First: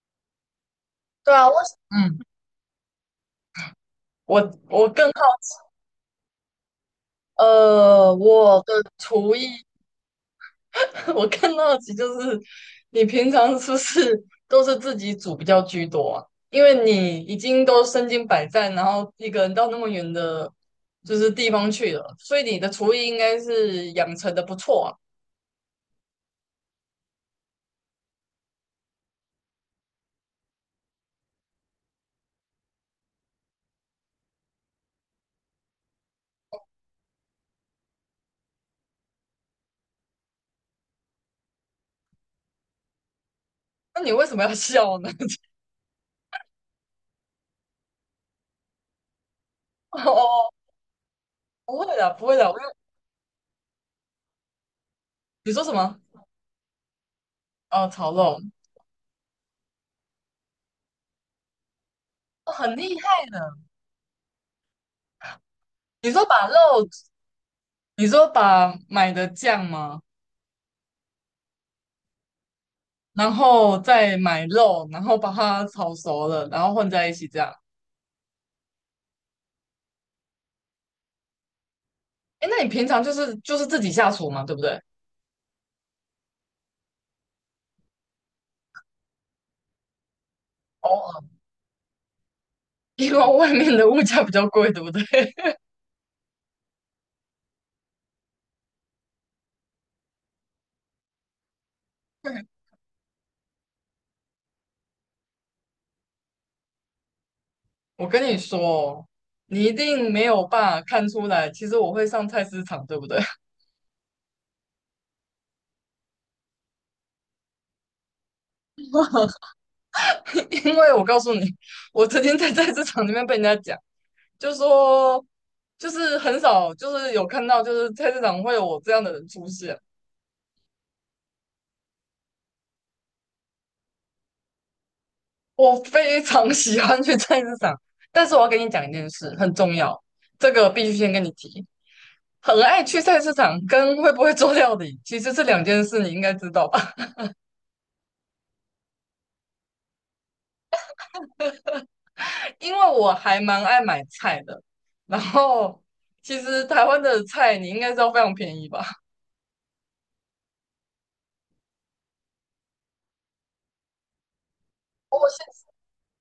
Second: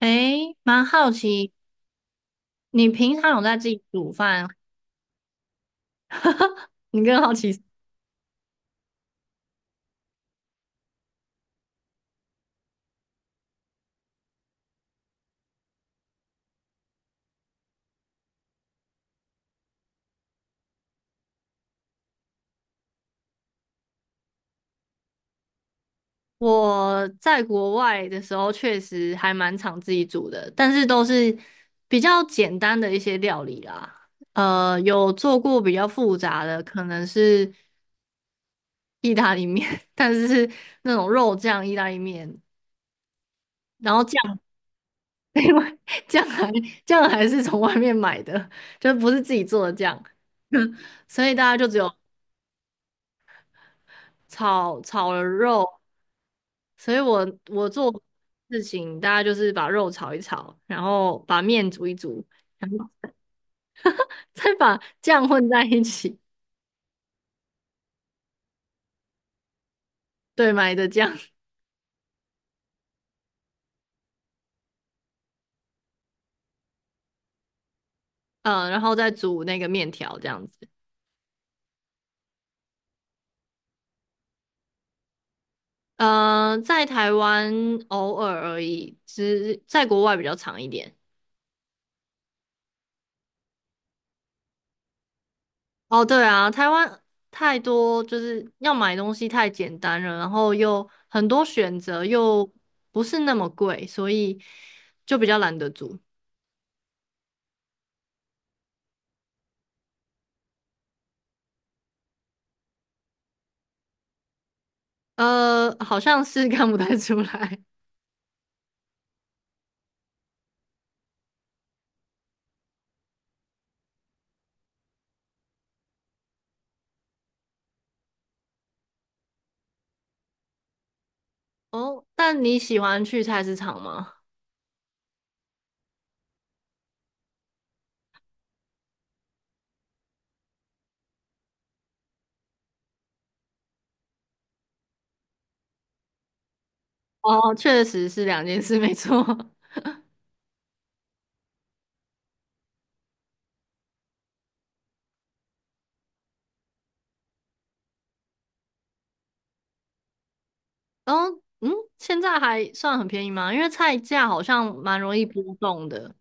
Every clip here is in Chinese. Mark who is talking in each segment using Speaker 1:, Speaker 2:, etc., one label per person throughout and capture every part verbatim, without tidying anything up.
Speaker 1: 诶，蛮好
Speaker 2: 对啊，
Speaker 1: 奇，
Speaker 2: 我嗯，
Speaker 1: 你平常有在自己煮
Speaker 2: 我
Speaker 1: 饭？
Speaker 2: 我更好，
Speaker 1: 你更好奇。
Speaker 2: 呃，我的厨艺。我更好奇就是你平常是不是都是自己煮比较居多啊？因为你已经都身经百战，然后一个人到那么远的，就是地方去了，所以你的厨艺应该是养成的不错啊。
Speaker 1: 我在国外的时候，确实还蛮常自己煮的，但是都是比较简单的一些料理啦。呃，有做过比较复杂的，可能是意大利面，但是是那种肉酱意大利面，然
Speaker 2: 那
Speaker 1: 后
Speaker 2: 你
Speaker 1: 酱，
Speaker 2: 为什么要 笑呢？
Speaker 1: 另外酱还酱还是从外面买的，就不是自己做的
Speaker 2: 哦
Speaker 1: 酱。
Speaker 2: 哦，哦，
Speaker 1: 所以大家就只
Speaker 2: 不会
Speaker 1: 有
Speaker 2: 的，不会的，我有，
Speaker 1: 炒炒了
Speaker 2: 你说
Speaker 1: 肉，
Speaker 2: 什么？
Speaker 1: 所以我我
Speaker 2: 哦，
Speaker 1: 做
Speaker 2: 炒肉。
Speaker 1: 事情，大家就是把肉炒一炒，然后把面煮一煮，
Speaker 2: 哦，
Speaker 1: 然
Speaker 2: 很
Speaker 1: 后
Speaker 2: 厉害的。
Speaker 1: 再把酱混在一
Speaker 2: 你
Speaker 1: 起。
Speaker 2: 说把肉，你说把买的酱吗？
Speaker 1: 对，买的酱。
Speaker 2: 然后再买肉，然后把它炒熟了，然后混在一起这样。
Speaker 1: 嗯，然后再煮那个面条这样子。
Speaker 2: 哎，那你平常就是就是自己下厨嘛，对不对？
Speaker 1: 呃，在台湾偶尔而已，只在国外比较长一
Speaker 2: 偶
Speaker 1: 点。
Speaker 2: 尔。因为外面的物价比较贵，对不对？
Speaker 1: 哦，对啊，台湾太多，就是要买东西太简单了，然后又很多选择，又不是那么贵，所以就比较懒得煮。
Speaker 2: 我跟你说哦，你一定没有办法看出来，其实我会上菜市场，对不对？
Speaker 1: 呃，好像是 看不太出来
Speaker 2: 因为我告诉你，我曾经在菜市场里面被人家讲，就说就是很少，就是有看到，就是菜市场会有我这样的人出现。
Speaker 1: 哦。但你喜欢去菜市场吗？
Speaker 2: 我非常喜欢去菜市场，但是我要跟你讲一件事，很重要，这个必须先跟你提。很爱去菜市场跟会不会做料理其实是两件事，你应该知道吧？
Speaker 1: 哦，确实是两件事，没错。
Speaker 2: 因为我还蛮爱买菜的，然后其实台湾的菜你应该知道非常便宜吧？
Speaker 1: 哦，嗯，现在还算很便宜吗？因为菜价好像蛮容易波动的。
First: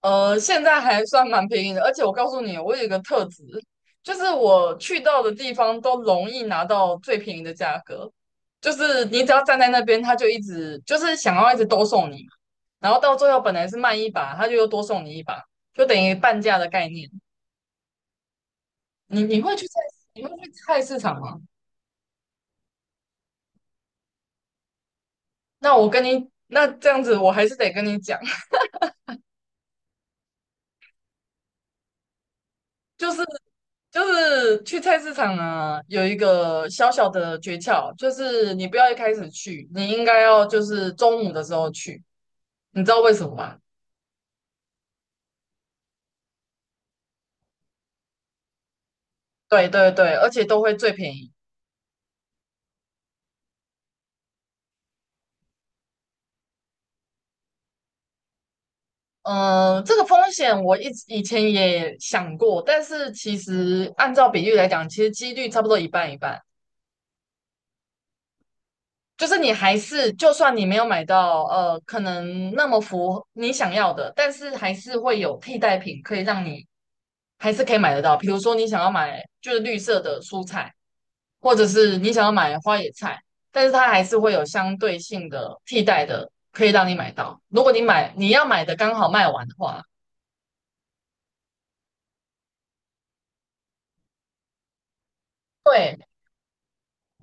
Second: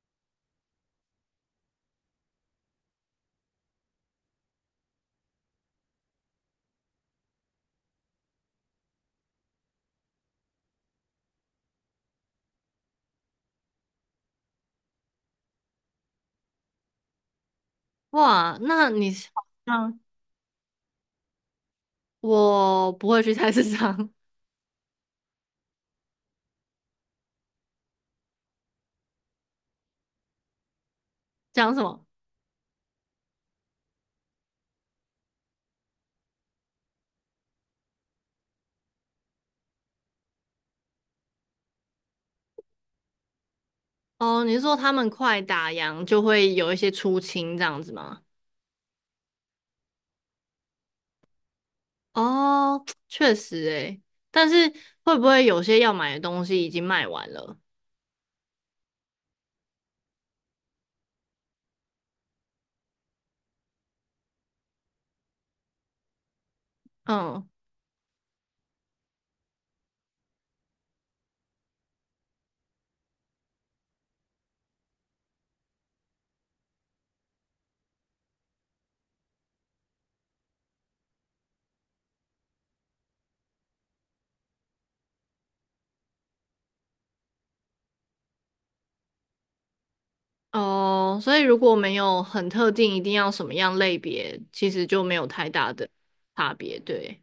Speaker 2: 呃，现在还算蛮便宜的，而且我告诉你，我有一个特质，就是我去到的地方都容易拿到最便宜的价格，就是你只要站在那边，他就一直就是想要一直多送你，然后到最后本来是卖一把，他就又多送你一把，就等于半价的概念。
Speaker 1: 哇，那你
Speaker 2: 你
Speaker 1: 是
Speaker 2: 你
Speaker 1: 好
Speaker 2: 会去菜，
Speaker 1: 像
Speaker 2: 你会去菜市场吗？
Speaker 1: 我不会去菜市场。
Speaker 2: 那我跟你，那这样子我还是得跟你讲，
Speaker 1: 讲什么？
Speaker 2: 就是就是去菜市场啊，有一个小小的诀窍，就是你不要一开始去，你应该要就是中午的时候去，你知道为什么吗？
Speaker 1: 哦，你是说他们快打烊就会有一些出清这样子吗？
Speaker 2: 对对对，而且都会最便宜。
Speaker 1: 哦，确实诶，但是会不会有些要买的东西已经卖完了？
Speaker 2: 嗯、这个风险我一直以前也想过，但是其实按照比例来讲，其实几率差不多一半一半。
Speaker 1: 嗯。
Speaker 2: 就是你还是，就算你没有买到，呃，可能那么符合你想要的，但是还是会有替代品可以让你还是可以买得到。比如说你想要买就是绿色的蔬菜，或者是你想要买花野菜，但是它还是会有相对性的替代的，可以让你买到。如果你买你要买的刚好卖完的话，
Speaker 1: 哦，所以如果没有很特定，一定要什么样类别，其实就没有太大的
Speaker 2: 对，
Speaker 1: 差别。对，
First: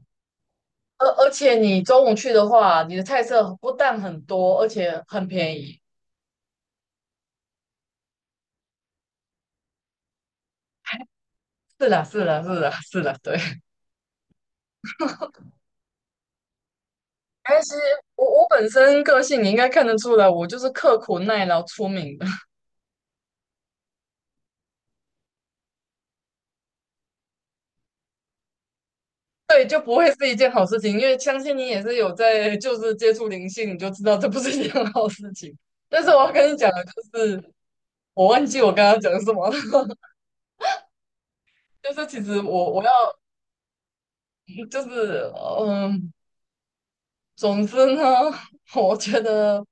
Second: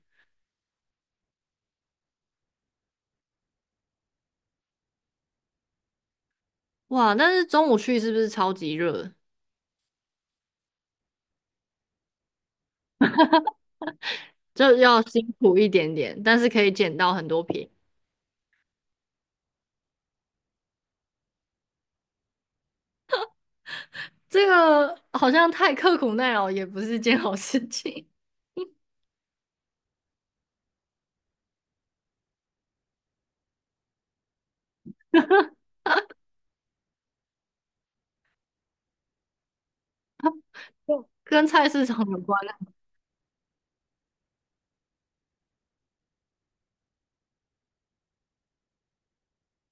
Speaker 2: 而而且你中午去的话，你的菜色不但很多，而且很便宜。
Speaker 1: 哇，但是中午去是不是超级热？
Speaker 2: 是啦，是啦，是啦，是啦，对。
Speaker 1: 这要辛苦一点点，但是可以捡到很多便
Speaker 2: 但
Speaker 1: 宜。
Speaker 2: 是我我本身个性你应该看得出来，我就是刻苦耐劳出名的。
Speaker 1: 这个好像太刻苦耐劳也不是件好事情。
Speaker 2: 对，就不会是一件好事情，因为相信你也是有在就是接触灵性，你就知道这不是一件好事情。但是我要跟你讲的就是，我忘记我刚刚讲什么了。
Speaker 1: 跟菜市
Speaker 2: 就
Speaker 1: 场
Speaker 2: 是
Speaker 1: 有
Speaker 2: 其实
Speaker 1: 关
Speaker 2: 我
Speaker 1: 的。
Speaker 2: 我要就是嗯，总之呢，我觉得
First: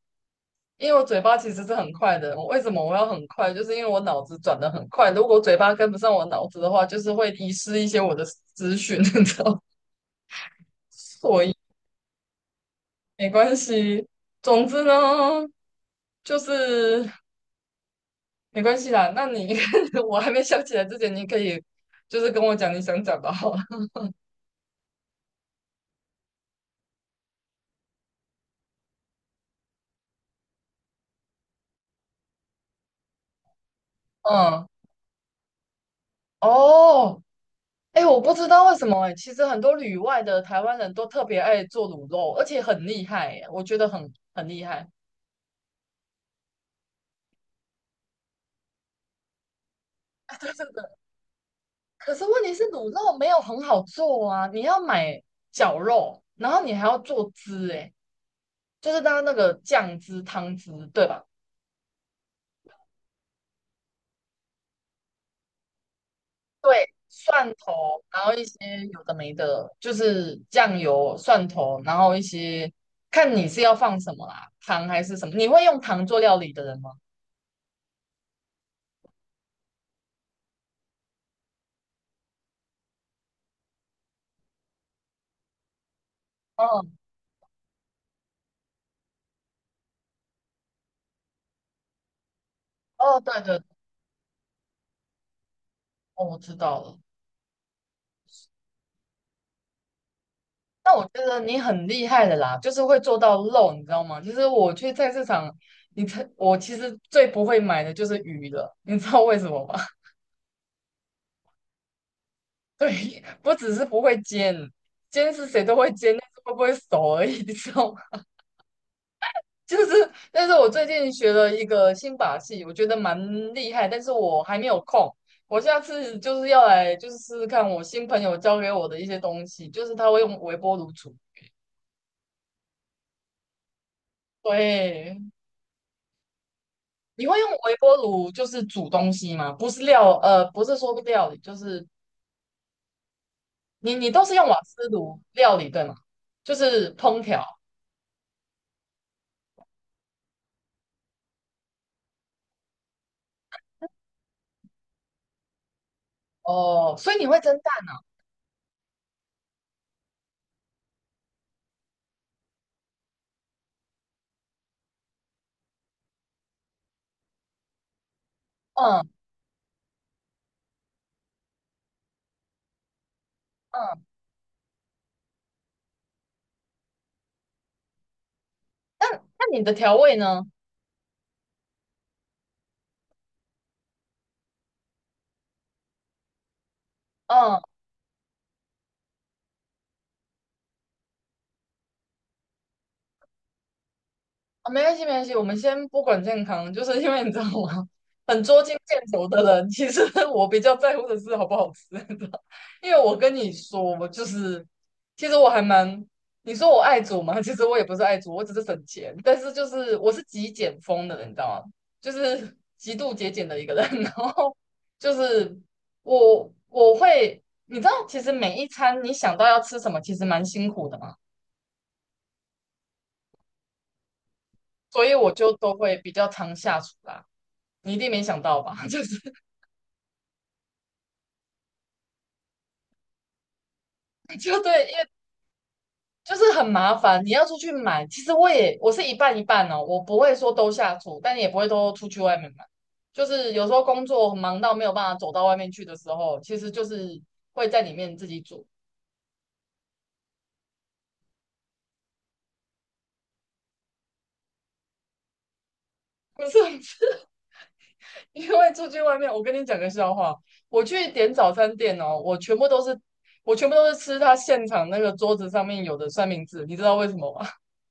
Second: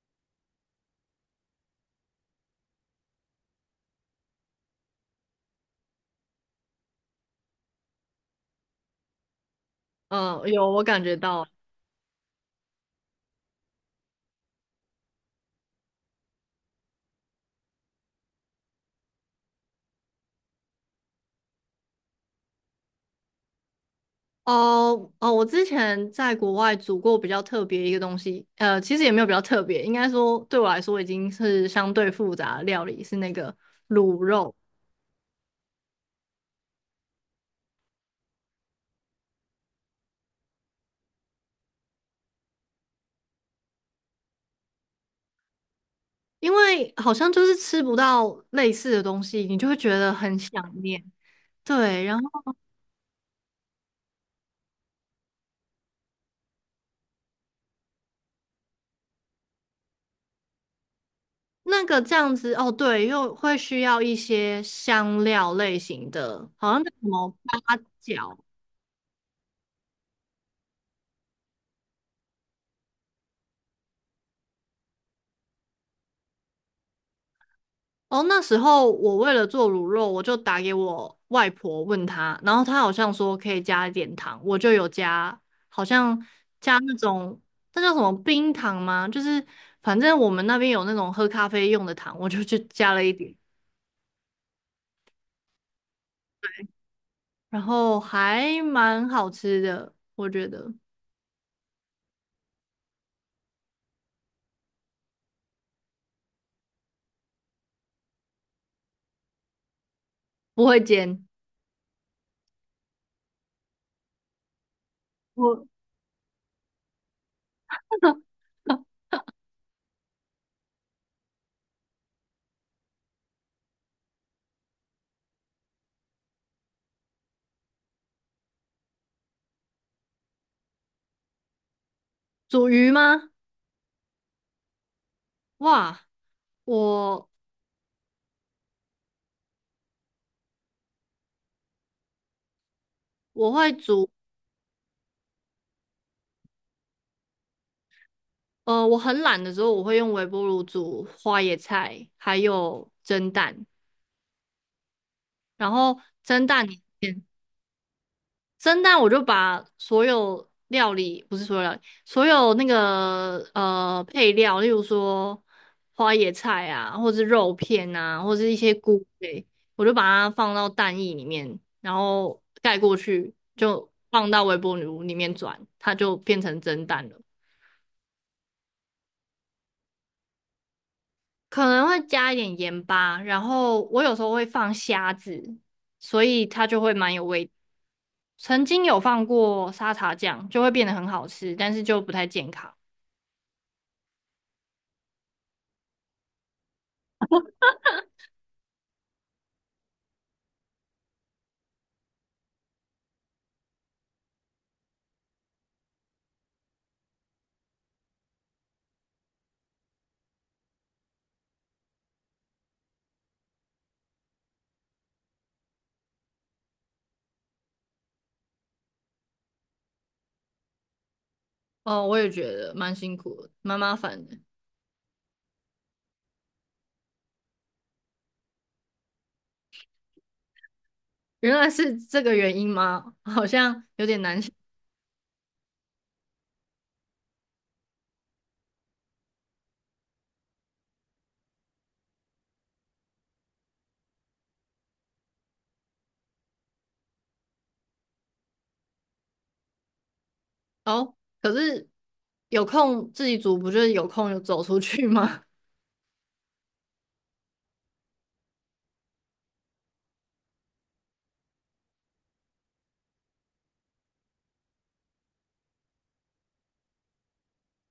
Speaker 2: 因为我嘴巴其实是很快的，我为什么我要很快？就是因为我脑子转得很快，如果嘴巴跟不上我脑子的话，就是会遗失一些我的资讯，你知道吗？
Speaker 1: 嗯，有，我感觉
Speaker 2: 所
Speaker 1: 到。
Speaker 2: 以没关系。总之呢，就是。没关系啦。那你 我还没想起来之前，你可以就是跟我讲你想讲的好了。
Speaker 1: 哦哦，我之前在国外煮过比较特别一个东西，呃，其实也没有比较特别，应该说对我来说已经是相对复杂的料理，是那个卤肉。
Speaker 2: 嗯，哦，哎，我不知道为什么哎，其实很多旅外的台湾人都特别爱做卤肉，而且很厉害哎，我觉得很很厉害。
Speaker 1: 因为好像就是吃不到类似的东西，你就会觉得很
Speaker 2: 对对
Speaker 1: 想
Speaker 2: 对。
Speaker 1: 念。对，
Speaker 2: 可
Speaker 1: 然
Speaker 2: 是
Speaker 1: 后
Speaker 2: 问题是卤肉没有很好做啊，你要买绞肉，然后你还要做汁哎，就是它那个酱汁、汤汁，对吧？
Speaker 1: 那个这样子，哦，对，又会需要一些香料类型的，好像
Speaker 2: 对，
Speaker 1: 叫什么
Speaker 2: 蒜
Speaker 1: 八
Speaker 2: 头，然后
Speaker 1: 角。
Speaker 2: 一些有的没的，就是酱油、蒜头，然后一些看你是要放什么啦，糖还是什么？你会用糖做料理的人吗？
Speaker 1: 哦，那时候我为了做卤肉，我就打给我外婆问她，然后她好像说可以加一点糖，我就有加，好像加
Speaker 2: 嗯，
Speaker 1: 那种那叫什么冰糖吗？就是反正我们那边有那种喝咖啡用的糖，我就去 加了一
Speaker 2: 哦，
Speaker 1: 点，
Speaker 2: 对对，哦，我知道了。
Speaker 1: 然后还蛮好吃的，我觉得
Speaker 2: 那我觉得你很厉害的啦，就是会做到肉，你知道吗？就是我去菜市场，你才我其实最不会买的就是鱼了，你知道为什么吗？
Speaker 1: 不会煎。
Speaker 2: 对，不只是不会煎，煎是谁
Speaker 1: 我
Speaker 2: 都会煎，但是会不会熟而已，你知道吗？就是但是我最近学了一个新把戏，我觉得蛮厉害，但是我还没有空。我下次就是要来，就是试试看我新朋友教给我的一些东西，就是他会用微波炉煮。
Speaker 1: 煮鱼吗？
Speaker 2: 对，
Speaker 1: 哇，
Speaker 2: 你
Speaker 1: 我
Speaker 2: 会用微波炉就是煮东西吗？不是料，呃，不是说料理，就是
Speaker 1: 我会
Speaker 2: 你
Speaker 1: 煮，
Speaker 2: 你都是用瓦斯炉料理对吗？就是烹调。
Speaker 1: 呃，我很懒的时候，我会用微波炉煮花椰菜，还有蒸蛋。然后蒸蛋里
Speaker 2: 哦，所以
Speaker 1: 面，
Speaker 2: 你会蒸蛋。
Speaker 1: 蒸蛋我就把所有料理，不是所有料理，所有那个呃配料，例如说花椰菜啊，或是肉片啊，或是一些菇
Speaker 2: 嗯
Speaker 1: 类，我就把它放到蛋液里面，然后盖过去，就
Speaker 2: 嗯，
Speaker 1: 放到微波炉里面转，它就变成蒸蛋了。
Speaker 2: 那那你的调味呢？
Speaker 1: 可能会加一点盐巴，然后我有时候会放虾子，所以它就会蛮有味。
Speaker 2: 嗯
Speaker 1: 曾经有放过沙茶酱，就会变得很好吃，但是就不太健康。
Speaker 2: 啊，没关系，没关系，我们先不管健康，就是 因为你知道吗？很捉襟见肘的人，其实 我比较在乎的是好不好吃，你知道？因为我跟你说，我就是，其实我还蛮，你说我爱煮嘛。其实我也不是爱煮，我只是省钱，但是就是我是极简风的人，你知道吗？就是极度节俭的一个人，然后就是我我会，你知道，其实每一餐你想到要吃什么，其实蛮辛苦的嘛，
Speaker 1: 哦，我也觉得蛮辛苦的，蛮麻烦的。
Speaker 2: 所以我就都会比较常下厨啦。你一定没想到吧？就是
Speaker 1: 原来是这个原因吗？好像有点难想
Speaker 2: 就对，因为就是很麻烦，你要出去买。其实我也我是一半一半哦，我不会说都下厨，但也不会都出去外面买。就是有时候工作忙到没有办法走到外面去的时候，其实就是会在里面自己煮。
Speaker 1: 哦。可是有空自己煮，不就是有空就走出去吗？
Speaker 2: 不是。 因为出去外面，我跟你讲个笑话，我去点早餐店哦，我全部都是我全部都是吃他现场那个桌子上面有的三明治，你知道为什么吗？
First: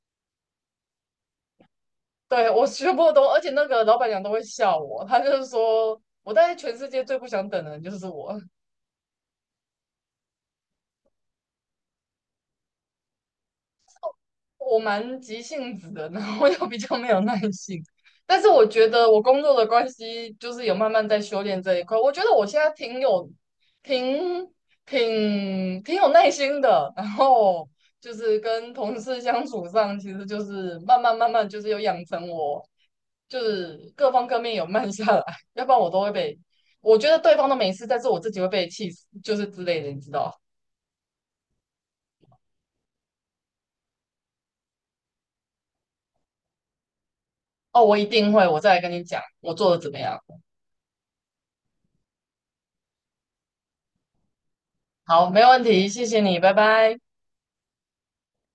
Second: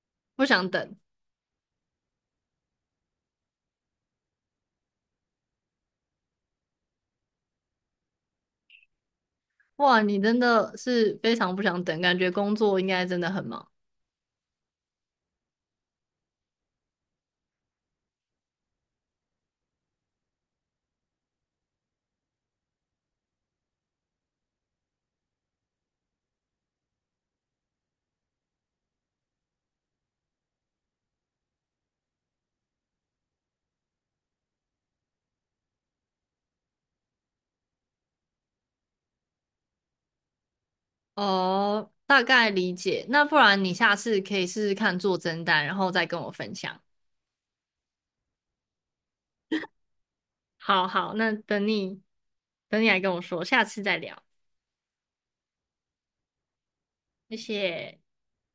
Speaker 1: 不想等。
Speaker 2: 对，我全部都，而且那个老板娘都会笑我，她就是说，我在全世界最不想等的人就是我，
Speaker 1: 哇，你真的是非常不想等，感觉工作应该真的很忙。
Speaker 2: 我蛮急性子的，然后 又比较没有耐性，但是我觉得我工作的关系，就是有慢慢在修炼这一块，我觉得我现在挺有，挺挺挺有耐心的，然后就是跟同事相处上，其实就是慢慢慢慢就是有养成我。就是各方各面有慢下来，要不然我都会被，我觉得对方都没事，但是我自己会被气死，就是之类的，你知道？
Speaker 1: 哦，大概理解。那不然你下次可以试试看做蒸蛋，然后再跟我分享。
Speaker 2: 哦，我一定会，我再来跟你讲我做的怎么样。
Speaker 1: 好好，那等你等你来跟我说，下次再聊，
Speaker 2: 好，没问题，谢谢你，拜拜。
Speaker 1: 谢谢。